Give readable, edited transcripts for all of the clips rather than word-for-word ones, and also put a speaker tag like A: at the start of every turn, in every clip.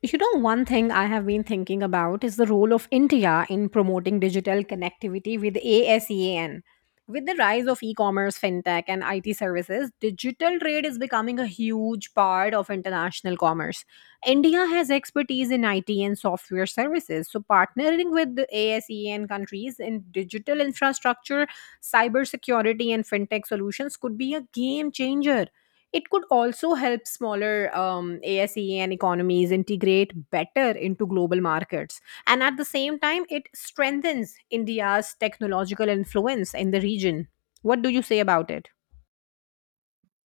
A: You know, one thing I have been thinking about is the role of India in promoting digital connectivity with ASEAN. With the rise of e commerce, fintech, and IT services, digital trade is becoming a huge part of international commerce. India has expertise in IT and software services, so partnering with the ASEAN countries in digital infrastructure, cybersecurity, and fintech solutions could be a game changer. It could also help smaller ASE and economies integrate better into global markets. And at the same time, it strengthens India's technological influence in the region. What do you say about it?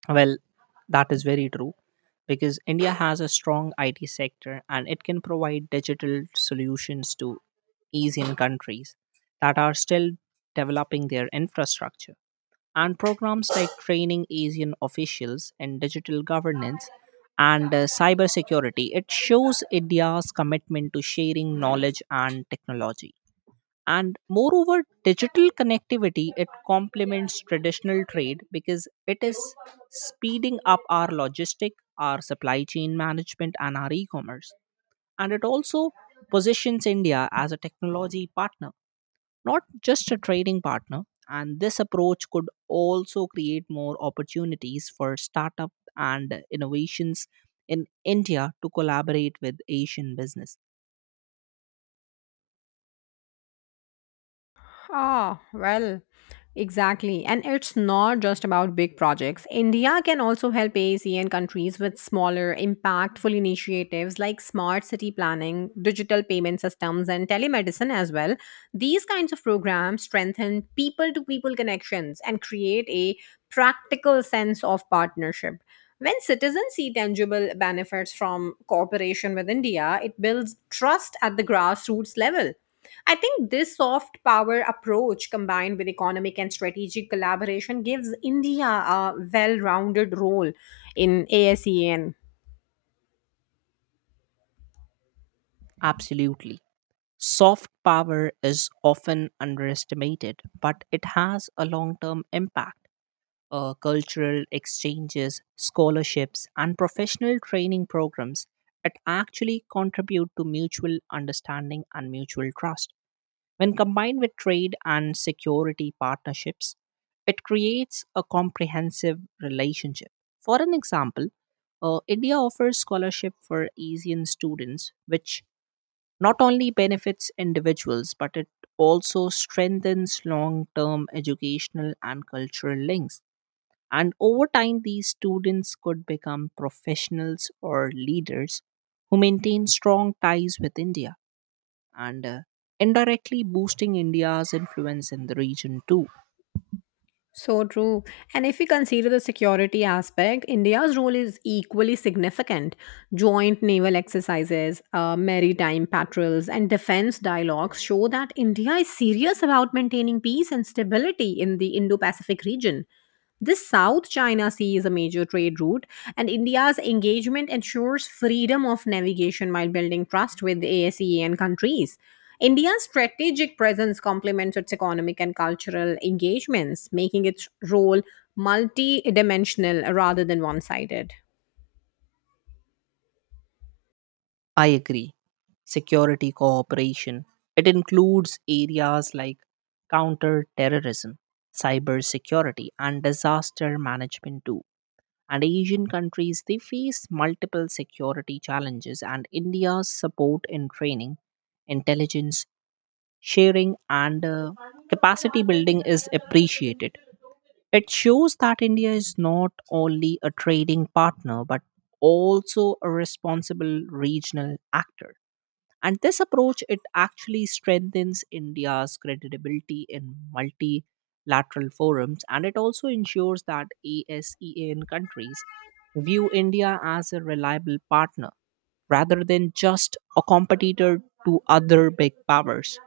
B: Well, that is very true because India has a strong IT sector and it can provide digital solutions to ASEAN countries that are still developing their infrastructure. And programs like training ASEAN officials in digital governance and cybersecurity, it shows India's commitment to sharing knowledge and technology. And moreover, digital connectivity, it complements traditional trade because it is speeding up our logistic, our supply chain management, and our e-commerce. And it also positions India as a technology partner, not just a trading partner. And this approach could also create more opportunities for startup and innovations in India to collaborate with Asian business.
A: Ah, well, exactly. And it's not just about big projects. India can also help ASEAN countries with smaller, impactful initiatives like smart city planning, digital payment systems, and telemedicine as well. These kinds of programs strengthen people to people connections and create a practical sense of partnership. When citizens see tangible benefits from cooperation with India, it builds trust at the grassroots level. I think this soft power approach, combined with economic and strategic collaboration, gives India a well rounded role in ASEAN.
B: Absolutely. Soft power is often underestimated, but it has a long term impact. Cultural exchanges, scholarships, and professional training programs, it actually contribute to mutual understanding and mutual trust. When combined with trade and security partnerships, it creates a comprehensive relationship. For an example, India offers scholarship for Asian students, which not only benefits individuals, but it also strengthens long term educational and cultural links. And over time, these students could become professionals or leaders who maintain strong ties with India and indirectly boosting India's influence in the region too.
A: So true. And if we consider the security aspect, India's role is equally significant. Joint naval exercises, maritime patrols, and defense dialogues show that India is serious about maintaining peace and stability in the Indo Pacific region. This South China Sea is a major trade route, and India's engagement ensures freedom of navigation while building trust with ASEAN countries. India's strategic presence complements its economic and cultural engagements, making its role multidimensional rather than one sided.
B: I agree. Security cooperation. It includes areas like counter terrorism, cyber security, and disaster management too. And Asian countries, they face multiple security challenges, and India's support in training, intelligence sharing, and capacity building is appreciated. It shows that India is not only a trading partner but also a responsible regional actor. And this approach, it actually strengthens India's credibility in multilateral forums, and it also ensures that ASEAN countries view India as a reliable partner rather than just a competitor to other big powers.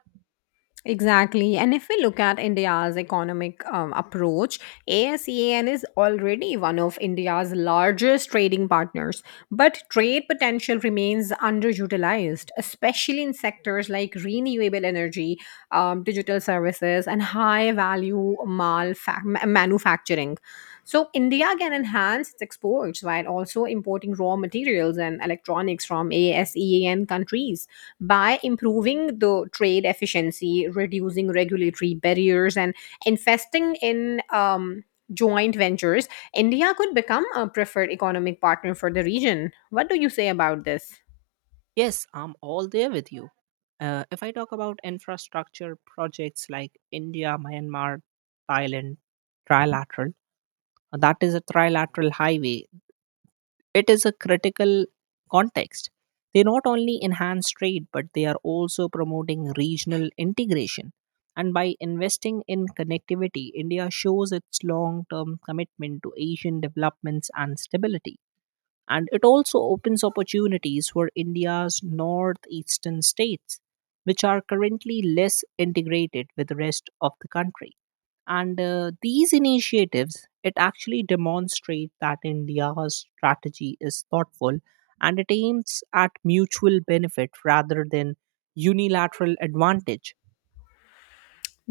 A: Exactly. And if we look at India's economic approach, ASEAN is already one of India's largest trading partners. But trade potential remains underutilized, especially in sectors like renewable energy, digital services, and high value manufacturing. So, India can enhance its exports while also importing raw materials and electronics from ASEAN countries by improving the trade efficiency, reducing regulatory barriers, and investing in joint ventures, India could become a preferred economic partner for the region. What do you say about this?
B: Yes, I'm all there with you. If I talk about infrastructure projects like India Myanmar Thailand trilateral, that is a trilateral highway. It is a critical context. They not only enhance trade, but they are also promoting regional integration. And by investing in connectivity, India shows its long term commitment to Asian developments and stability. And it also opens opportunities for India's northeastern states, which are currently less integrated with the rest of the country. And these initiatives, it actually demonstrate that India's strategy is thoughtful and it aims at mutual benefit rather than unilateral advantage.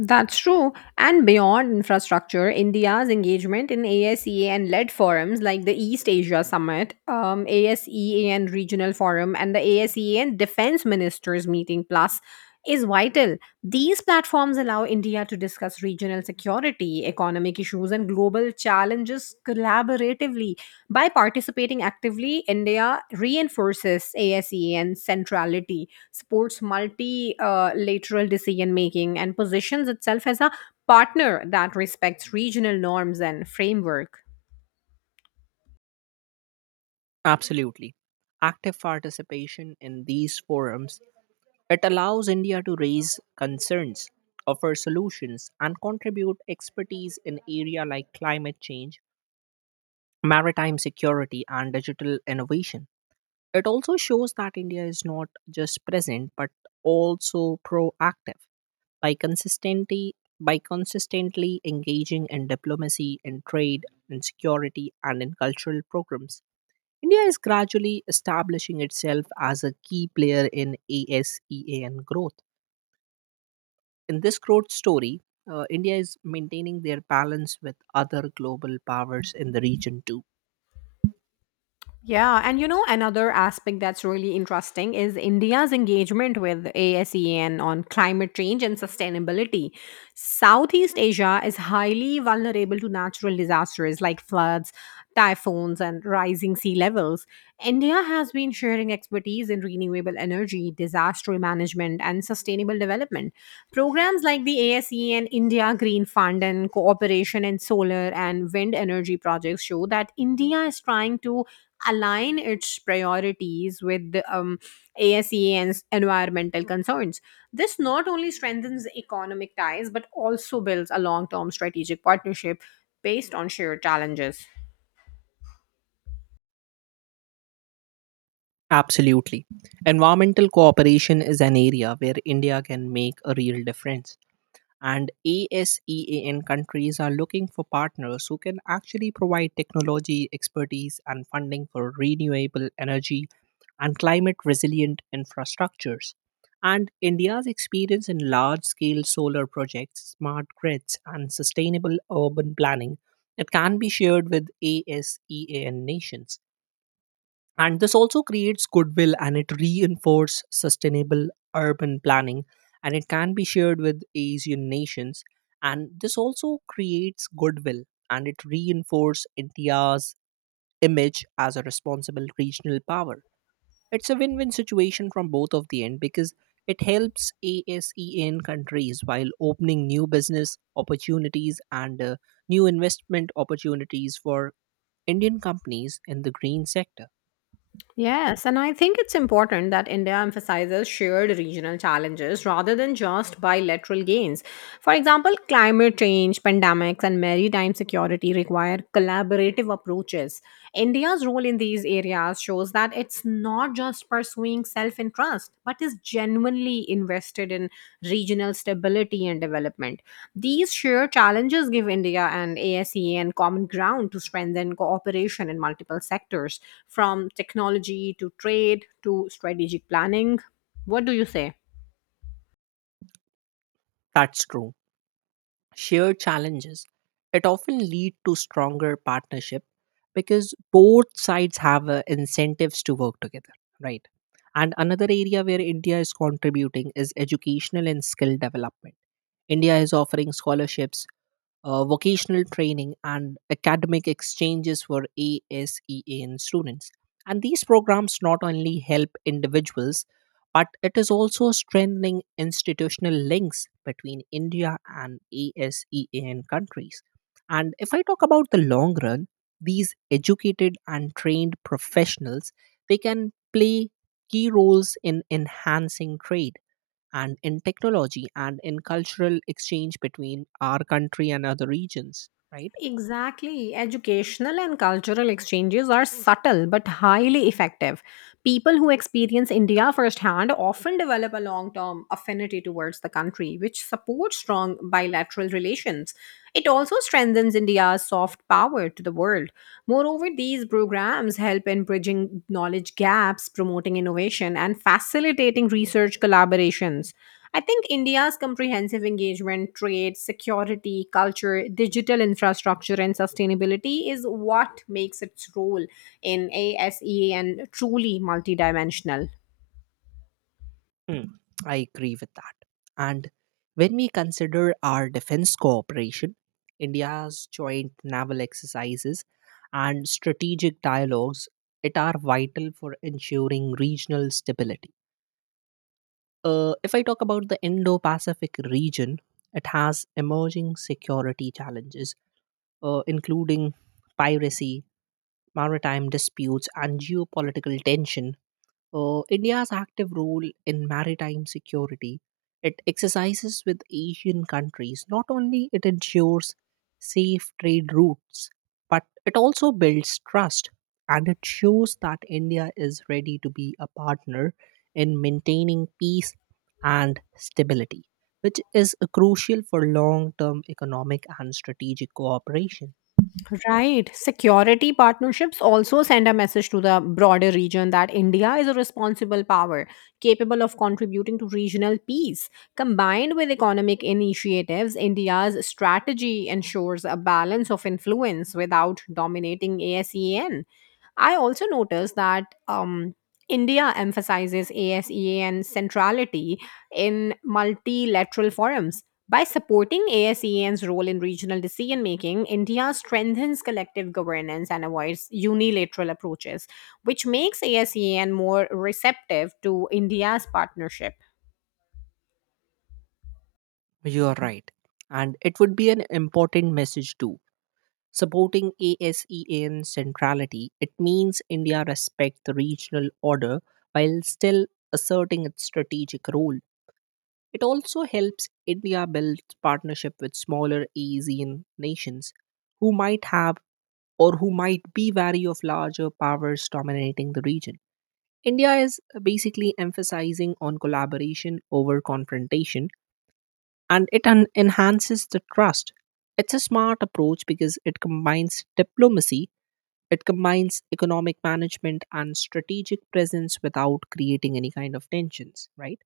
A: That's true. And beyond infrastructure, India's engagement in ASEA and led forums like the East Asia Summit, ASEAN Regional Forum, and the ASEAN Defense Ministers Meeting Plus is vital. These platforms allow India to discuss regional security, economic issues, and global challenges collaboratively. By participating actively, India reinforces ASEAN centrality, supports multilateral decision making, and positions itself as a partner that respects regional norms and framework.
B: Absolutely. Active participation in these forums, it allows India to raise concerns, offer solutions, and contribute expertise in area like climate change, maritime security, and digital innovation. It also shows that India is not just present but also proactive, by consistently engaging in diplomacy, in trade, in security, and in cultural programs. India is gradually establishing itself as a key player in ASEAN growth. In this growth story, India is maintaining their balance with other global powers in the region too.
A: Yeah, and you know, another aspect that's really interesting is India's engagement with ASEAN on climate change and sustainability. Southeast Asia is highly vulnerable to natural disasters like floods, typhoons, and rising sea levels. India has been sharing expertise in renewable energy, disaster management, and sustainable development. Programs like the ASE and India Green Fund and cooperation in solar and wind energy projects show that India is trying to align its priorities with the environmental concerns. This not only strengthens economic ties but also builds a long term strategic partnership based on shared challenges.
B: Absolutely. Environmental cooperation is an area where India can make a real difference. And ASEAN countries are looking for partners who can actually provide technology, expertise, and funding for renewable energy and climate resilient infrastructures. And India's experience in large scale solar projects, smart grids, and sustainable urban planning, it can be shared with ASEAN nations, and this also creates goodwill and it reinforces sustainable urban planning, and it can be shared with Asian nations, and this also creates goodwill, and it reinforces India's image as a responsible regional power. It's a win-win situation from both of the end because it helps ASEAN countries while opening new business opportunities and new investment opportunities for Indian companies in the green sector.
A: Yes, and I think it's important that India emphasizes shared regional challenges rather than just bilateral gains. For example, climate change, pandemics, and maritime security require collaborative approaches. India's role in these areas shows that it's not just pursuing self interest, but is genuinely invested in regional stability and development. These shared challenges give India and ASEAN and common ground to strengthen cooperation in multiple sectors, from technology to trade to strategic planning. What do you say?
B: That's true. Shared challenges, it often lead to stronger partnership because both sides have incentives to work together, right? And another area where India is contributing is educational and skill development. India is offering scholarships, vocational training, and academic exchanges for ASEAN students. And these programs not only help individuals, but it is also strengthening institutional links between India and ASEAN countries. And if I talk about the long run, these educated and trained professionals, they can play key roles in enhancing trade and in technology and in cultural exchange between our country and other regions, right?
A: Exactly. Educational and cultural exchanges are subtle but highly effective. People who experience India firsthand often develop a long term affinity towards the country, which supports strong bilateral relations. It also strengthens India's soft power to the world. Moreover, these programs help in bridging knowledge gaps, promoting innovation, and facilitating research collaborations. I think India's comprehensive engagement, trade, security, culture, digital infrastructure, and sustainability is what makes its role in ASEAN truly multidimensional.
B: Hmm, I agree with that. And when we consider our defense cooperation, India's joint naval exercises and strategic dialogues, it are vital for ensuring regional stability. If I talk about the Indo Pacific region, it has emerging security challenges, including piracy, maritime disputes, and geopolitical tension. India's active role in maritime security, it exercises with Asian countries. Not only it ensures safe trade routes, but it also builds trust, and it shows that India is ready to be a partner in maintaining peace and stability, which is crucial for long-term economic and strategic cooperation.
A: Right. Security partnerships also send a message to the broader region that India is a responsible power capable of contributing to regional peace. Combined with economic initiatives, India's strategy ensures a balance of influence without dominating ASEAN. I also noticed that India emphasizes ASEAN centrality in multilateral forums. By supporting ASEAN's role in regional decision making, India strengthens collective governance and avoids unilateral approaches, which makes ASEAN more receptive to India's partnership.
B: You are right. And it would be an important message too. Supporting ASEAN centrality, it means India respects the regional order while still asserting its strategic role. It also helps India build partnership with smaller ASEAN nations who might have or who might be wary of larger powers dominating the region. India is basically emphasizing on collaboration over confrontation, and it enhances the trust. It's a smart approach because it combines diplomacy, it combines economic management and strategic presence without creating any kind of tensions, right?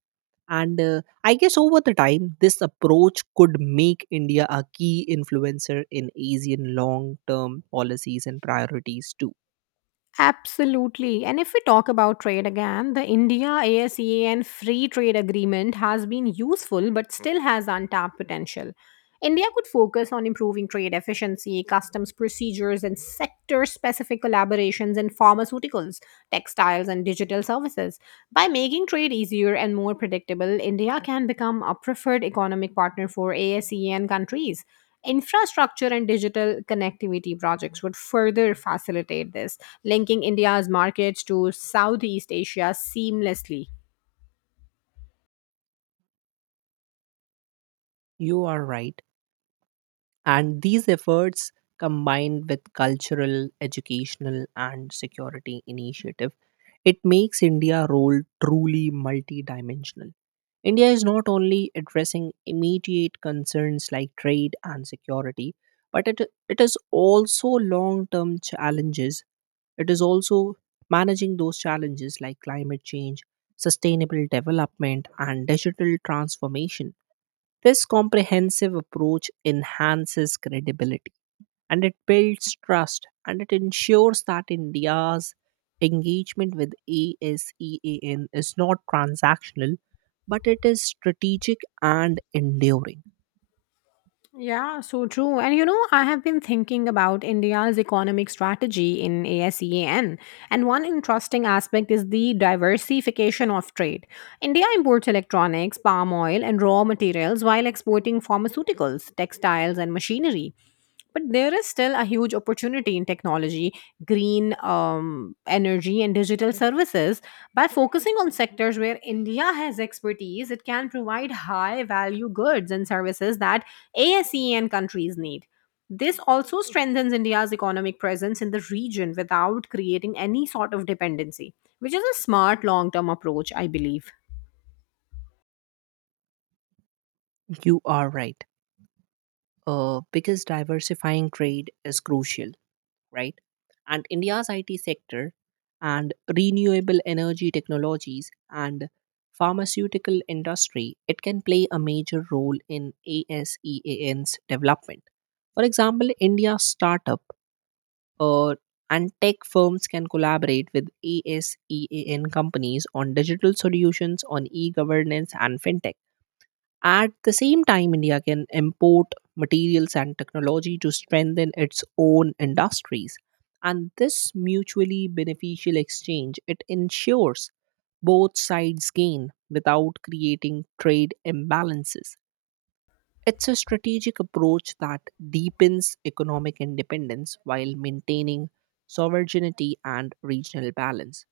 B: And I guess over the time, this approach could make India a key influencer in Asian long term policies and priorities too.
A: Absolutely. And if we talk about trade again, the India ASEAN free trade agreement has been useful but still has untapped potential. India could focus on improving trade efficiency, customs procedures, and sector specific collaborations in pharmaceuticals, textiles, and digital services. By making trade easier and more predictable, India can become a preferred economic partner for ASEAN countries. Infrastructure and digital connectivity projects would further facilitate this, linking India's markets to Southeast Asia seamlessly.
B: You are right. And these efforts, combined with cultural, educational, and security initiative, it makes India role truly multidimensional. India is not only addressing immediate concerns like trade and security, but it, it is also long term challenges. It is also managing those challenges like climate change, sustainable development, and digital transformation. This comprehensive approach enhances credibility, and it builds trust, and it ensures that India's engagement with ASEAN is not transactional, but it is strategic and enduring.
A: Yeah, so true. And you know, I have been thinking about India's economic strategy in ASEAN. And one interesting aspect is the diversification of trade. India imports electronics, palm oil, and raw materials while exporting pharmaceuticals, textiles, and machinery, but there is still a huge opportunity in technology, green energy, and digital services. By focusing on sectors where India has expertise, it can provide high value goods and services that ASEAN countries need. This also strengthens India's economic presence in the region without creating any sort of dependency, which is a smart long term approach, I believe.
B: You are right. Because diversifying trade is crucial, right? And India's IT sector and renewable energy technologies and pharmaceutical industry, it can play a major role in ASEAN's development. For example, India's startup uh, and tech firms can collaborate with ASEAN companies on digital solutions, on e governance, and fintech. At the same time, India can import materials and technology to strengthen its own industries. And this mutually beneficial exchange, it ensures both sides gain without creating trade imbalances. It's a strategic approach that deepens economic independence while maintaining sovereignty and regional balance.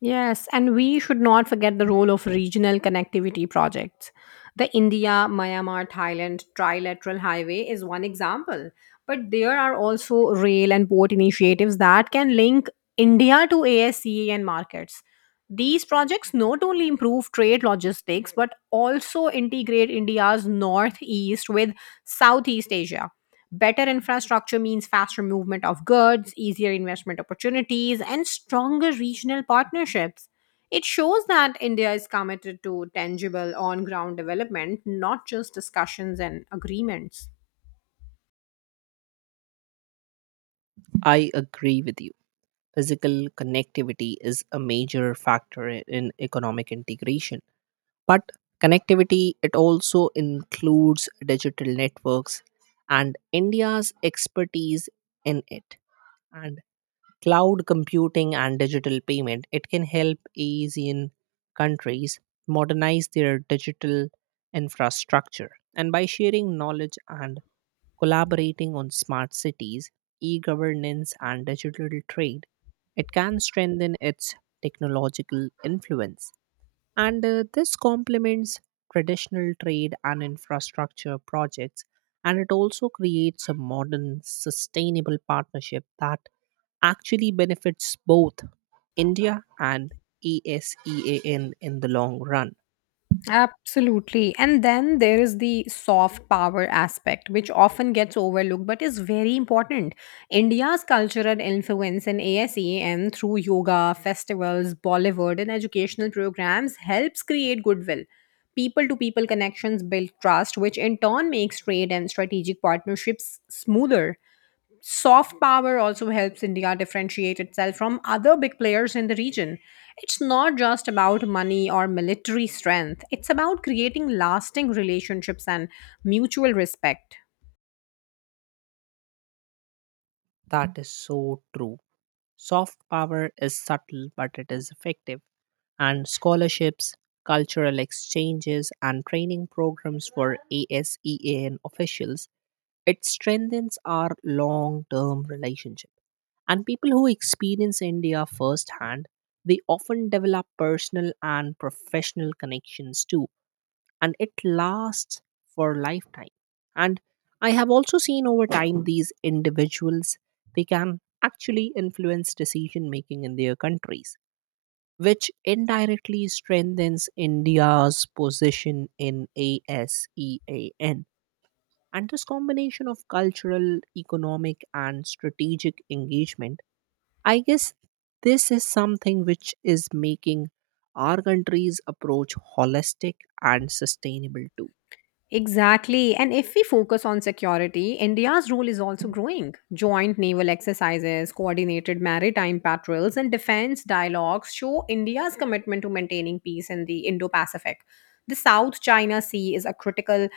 A: Yes, and we should not forget the role of regional connectivity projects. The India Myanmar Thailand trilateral highway is one example, but there are also rail and port initiatives that can link India to ASEAN markets. These projects not only improve trade logistics but also integrate India's northeast with Southeast Asia. Better infrastructure means faster movement of goods, easier investment opportunities, and stronger regional partnerships. It shows that India is committed to tangible on ground development, not just discussions and agreements.
B: I agree with you. Physical connectivity is a major factor in economic integration. But connectivity, it also includes digital networks, and India's expertise in it. And cloud computing and digital payment, it can help Asian countries modernize their digital infrastructure. And by sharing knowledge and collaborating on smart cities, e governance, and digital trade, it can strengthen its technological influence. And this complements traditional trade and infrastructure projects. And it also creates a modern, sustainable partnership that actually benefits both India and ASEAN in the long run.
A: Absolutely. And then there is the soft power aspect, which often gets overlooked but is very important. India's cultural influence in ASEAN through yoga, festivals, Bollywood, and educational programs helps create goodwill. People to people connections build trust, which in turn makes trade and strategic partnerships smoother. Soft power also helps India differentiate itself from other big players in the region. It's not just about money or military strength, it's about creating lasting relationships and mutual respect.
B: That is so true. Soft power is subtle, but it is effective. And scholarships, cultural exchanges, and training programs for ASEAN officials, it strengthens our long term relationship. And people who experience India firsthand, they often develop personal and professional connections too, and it lasts for a lifetime. And I have also seen over time these individuals, they can actually influence decision making in their countries, which indirectly strengthens India's position in ASEAN. And this combination of cultural, economic, and strategic engagement, I guess this is something which is making our country's approach holistic and sustainable too.
A: Exactly. And if we focus on security, India's role is also growing. Joint naval exercises, coordinated maritime patrols, and defense dialogues show India's commitment to maintaining peace in the Indo Pacific. The South China Sea is a critical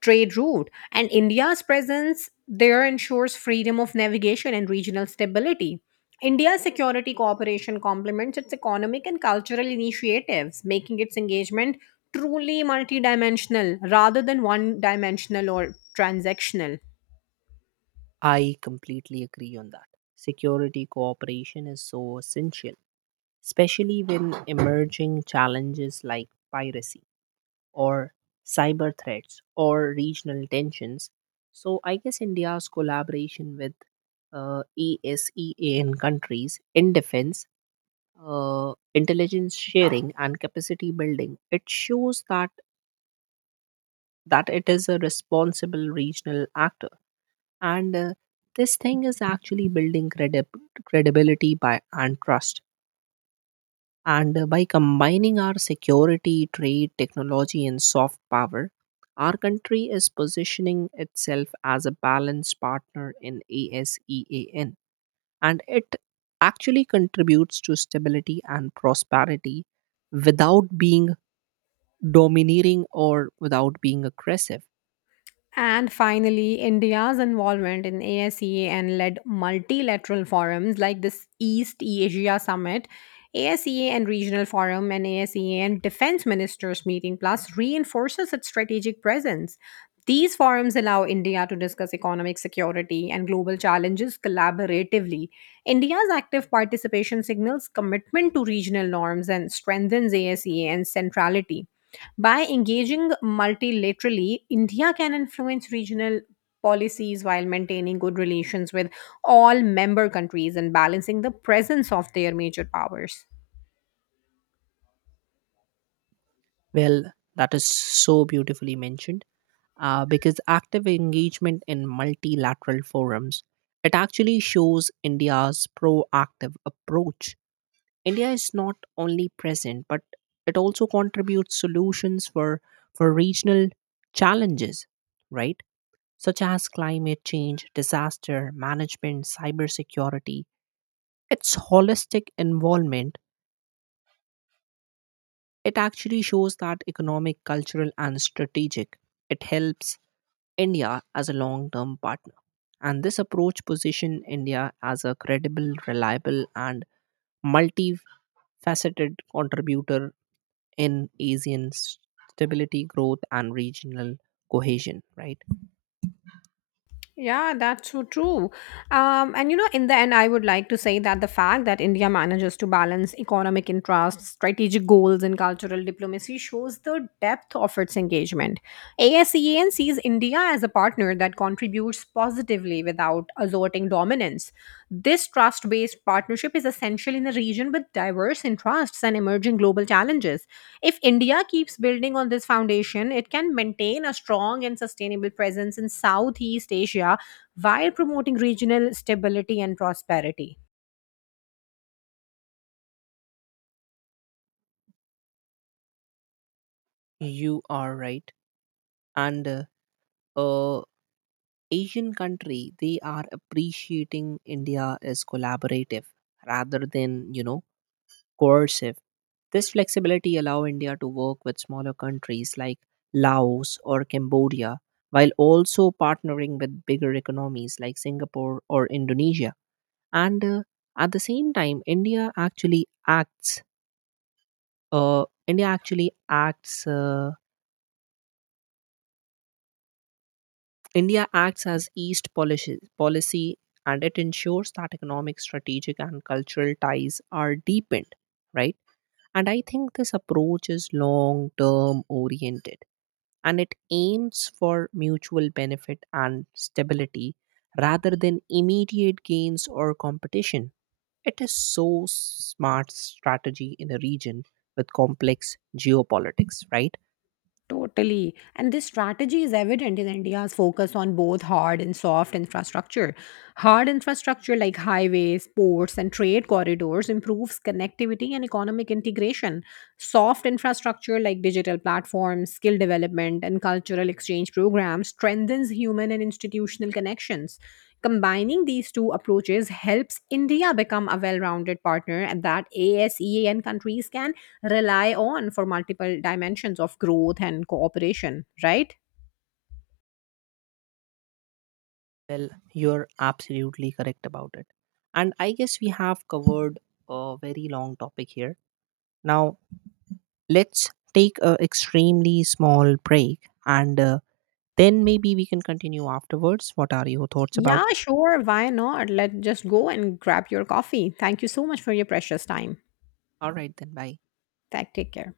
A: trade route, and India's presence there ensures freedom of navigation and regional stability. India's security cooperation complements its economic and cultural initiatives, making its engagement truly multidimensional rather than one dimensional or transactional.
B: I completely agree on that. Security cooperation is so essential, especially when emerging challenges like piracy or cyber threats or regional tensions. So I guess India's collaboration with ASEAN countries in defense, intelligence sharing, and capacity building, it shows that it is a responsible regional actor, and this thing is actually building credibility by and trust. And by combining our security, trade, technology, and soft power, our country is positioning itself as a balanced partner in ASEAN. And it actually contributes to stability and prosperity without being domineering or without being aggressive.
A: And finally, India's involvement in ASEA led multilateral forums like this East Asia Summit, ASEA Regional Forum, and ASEA Defense Ministers Meeting Plus reinforces its strategic presence. These forums allow India to discuss economic security and global challenges collaboratively. India's active participation signals commitment to regional norms and strengthens ASEA and centrality. By engaging multilaterally, India can influence regional policies while maintaining good relations with all member countries and balancing the presence of their major powers.
B: Well, that is so beautifully mentioned. Because active engagement in multilateral forums, it actually shows India's proactive approach. India is not only present, but it also contributes solutions for regional challenges, right? Such as climate change, disaster management, cybersecurity. Its holistic involvement, it actually shows that economic, cultural, and strategic, it helps India as a long term partner. And this approach positions India as a credible, reliable, and multifaceted contributor in Asian stability, growth, and regional cohesion, right?
A: Yeah, that's so true. And you know, in the end, I would like to say that the fact that India manages to balance economic interests, strategic goals, and cultural diplomacy shows the depth of its engagement. ASEAN sees India as a partner that contributes positively without asserting dominance. This trust based partnership is essential in a region with diverse interests and emerging global challenges. If India keeps building on this foundation, it can maintain a strong and sustainable presence in Southeast Asia while promoting regional stability and prosperity.
B: You are right. And uh, Asian country, they are appreciating India as collaborative rather than, you know, coercive. This flexibility allows India to work with smaller countries like Laos or Cambodia while also partnering with bigger economies like Singapore or Indonesia. And at the same time, India actually acts. India acts as East policy, and it ensures that economic, strategic, and cultural ties are deepened. Right, and I think this approach is long-term oriented, and it aims for mutual benefit and stability rather than immediate gains or competition. It is so smart strategy in a region with complex geopolitics, right?
A: Totally. And this strategy is evident in India's focus on both hard and soft infrastructure. Hard infrastructure like highways, ports, and trade corridors improves connectivity and economic integration. Soft infrastructure like digital platforms, skill development, and cultural exchange programs strengthens human and institutional connections. Combining these two approaches helps India become a well rounded partner and that ASEAN countries can rely on for multiple dimensions of growth and cooperation, right?
B: Well, you're absolutely correct about it. And I guess we have covered a very long topic here. Now, let's take a extremely small break and then maybe we can continue afterwards. What are your thoughts
A: Yeah,
B: about it?
A: sure. Why not? Let's just go and grab your coffee. Thank you so much for your precious time.
B: All right, then, bye.
A: Take care.